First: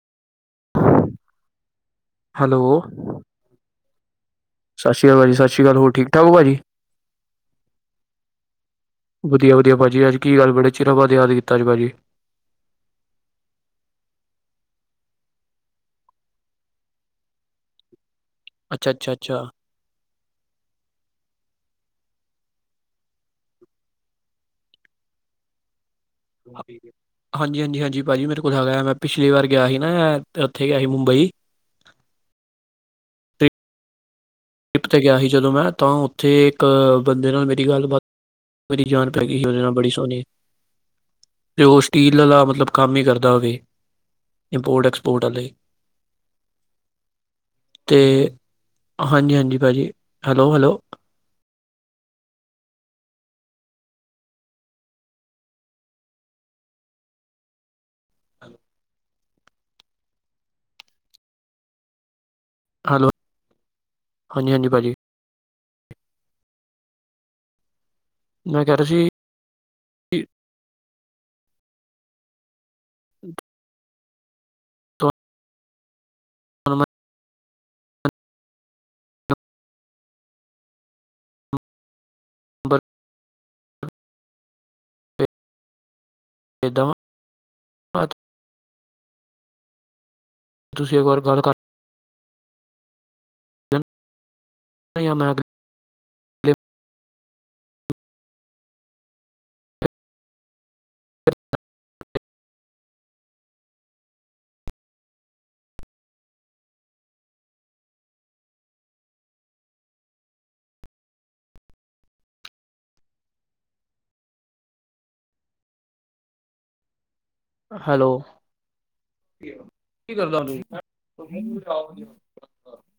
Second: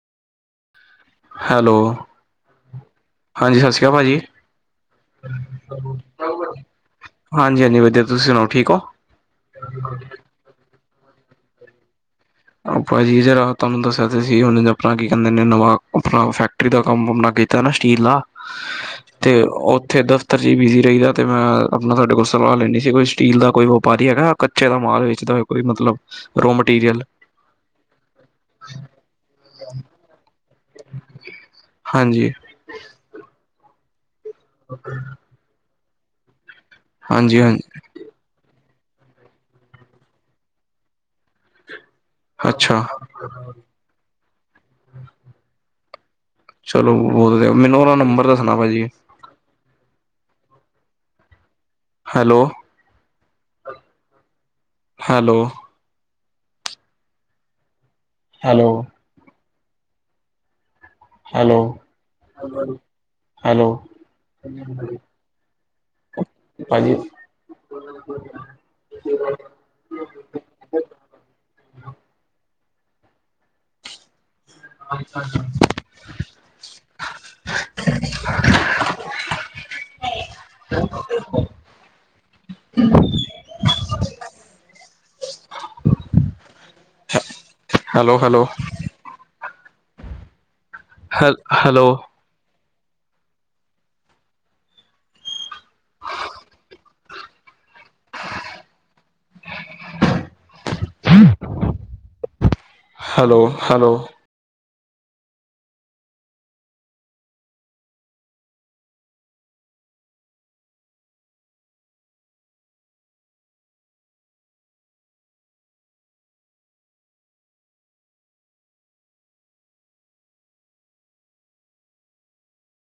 Hello. Hello ਹਾਂਜੀ ਸਤਿ ਸ਼੍ਰੀ ਅਕਾਲ ਭਾਜੀ ਸਤਿ ਸ਼੍ਰੀ ਅਕਾਲ ਭਾਜੀ, ਸਤਿ ਸ਼੍ਰੀ ਅਕਾਲ ਹੋਰ ਠੀਕ ਠਾਕ ਹੋ ਭਾਜੀ। ਹਾਂਜੀ ਹਾਂਜੀ ਵਧੀਆ ਤੁਸੀਂ ਸੁਣਾਓ ਠੀਕ ਵਧੀਆ ਵਧੀਆ ਭਾਜੀ, ਅੱਜ ਕੀ ਗੱਲ ਬੜੇ ਚਿਰਾਂ ਬਾਅਦ ਯਾਦ ਕੀਤੀ। ਧੰਨਵਾਦ ਜੀ । ਭਾਜੀ ਜਰਾ ਤੁਹਾਨੂੰ ਦੱਸਿਆ ਸੀ ਆਪਣਾ ਕੀ ਕਹਿੰਦੇ ਫੈਕਟਰੀ ਦਾ ਕੰਮ ਆਪਣਾ। ਕੀਤਾ ਨਾ ਸਟੀਲ ਦਾ ਅੱਛਾ ਅੱਛਾ ਤੇ ਅੱਛਾ ਉੱਥੇ ਦਫ਼ਤਰ ਚ ਬਿਜੀ ਰਹੀਦਾ ਤੇ ਮੈਂ। ਆਪਣਾ ਤੁਹਾਡੇ ਕੋਲ ਸਲਾਹ ਲੈਂਦੀ ਸੀ ਕੋਈ ਸਟੀਲ ਦਾ ਕੋਈ ਵਪਾਰੀ ਹੈਗਾ ਕੱਚੇ ਦਾ ਮਾਲ ਵੇਚਦਾ ਹੋ ਕੋਈ ਮਤਲਬ। Raw material. ਹਾਂਜੀ ਹਾਂਜੀ ਹਾਂਜੀ ਭਾਜੀ ਮੇਰੇ ਕੋਲ ਹੈਗਾ ਮੈਂ ਪਿਛਲੀ ਵਾਰ ਗਿਆ ਸੀ ਨਾ। ਕਿੱਥੇ ਗਿਆ ਸੀ ਮੁੰਬਈ। ਹਾਂਜੀ ਟ੍ਰਿਪ 'ਤੇ ਗਿਆ ਸੀ ਜਦੋਂ ਮੈਂ ਤਾਂ ਉੱਥੇ ਇੱਕ ਬੰਦੇ ਹਾਂਜੀ ਨਾਲ ਮੇਰੀ ਹਾਂਜੀ ਗੱਲਬਾਤ ਮੇਰੀ ਜਾਨ ਪੈ ਗਈ ਸੀ ਉਹਦੇ ਨਾਲ ਬੜੀ ਸੋਹਣੀ ਰਸ਼ ਸਟੀਲ ਵਾਲਾ ਮਤਲਬ ਅੱਛਾ ਕੰਮ ਹੀ ਕਰਦਾ ਹੋਵੇ ਇੰਪੋਰਟ ਐਕਸਪੋਰਟ ਵਾਲੇ। ਚਲੋ ਉਹ ਮੈਨੂੰ ਉਹਦਾ ਤੇ ਨੰਬਰ ਦੱਸਣਾ ਭਾਜੀ ਹਾਂਜੀ ਹਾਂਜੀ ਭਾਜੀ, hello hello. Hello. Hello. Hello. Hello hello hello. ਹਾਂਜੀ ਹਾਂਜੀ ਭਾਜੀ ਭਾਜੀ। ਮੈਂ ਕਹਿ ਰਿਹਾ ਸੀ। ਹੂੰ। ਅੱਛਾ। ਹੁਣ ਮੈਂ। ਬਰ। ਇਹਦਾਂ। Hello hello. ਤੁਸੀਂ ਇੱਕ ਵਾਰ ਹੈ ਗੱਲ ਕਰ ਹੈਲੋ। ਨਹੀਂ ਆ ਮੈਂ ਹੈਲੋ ਹੈਲੋ। ਹੈਲੋ। ਕੀ ਕਰਦਾ।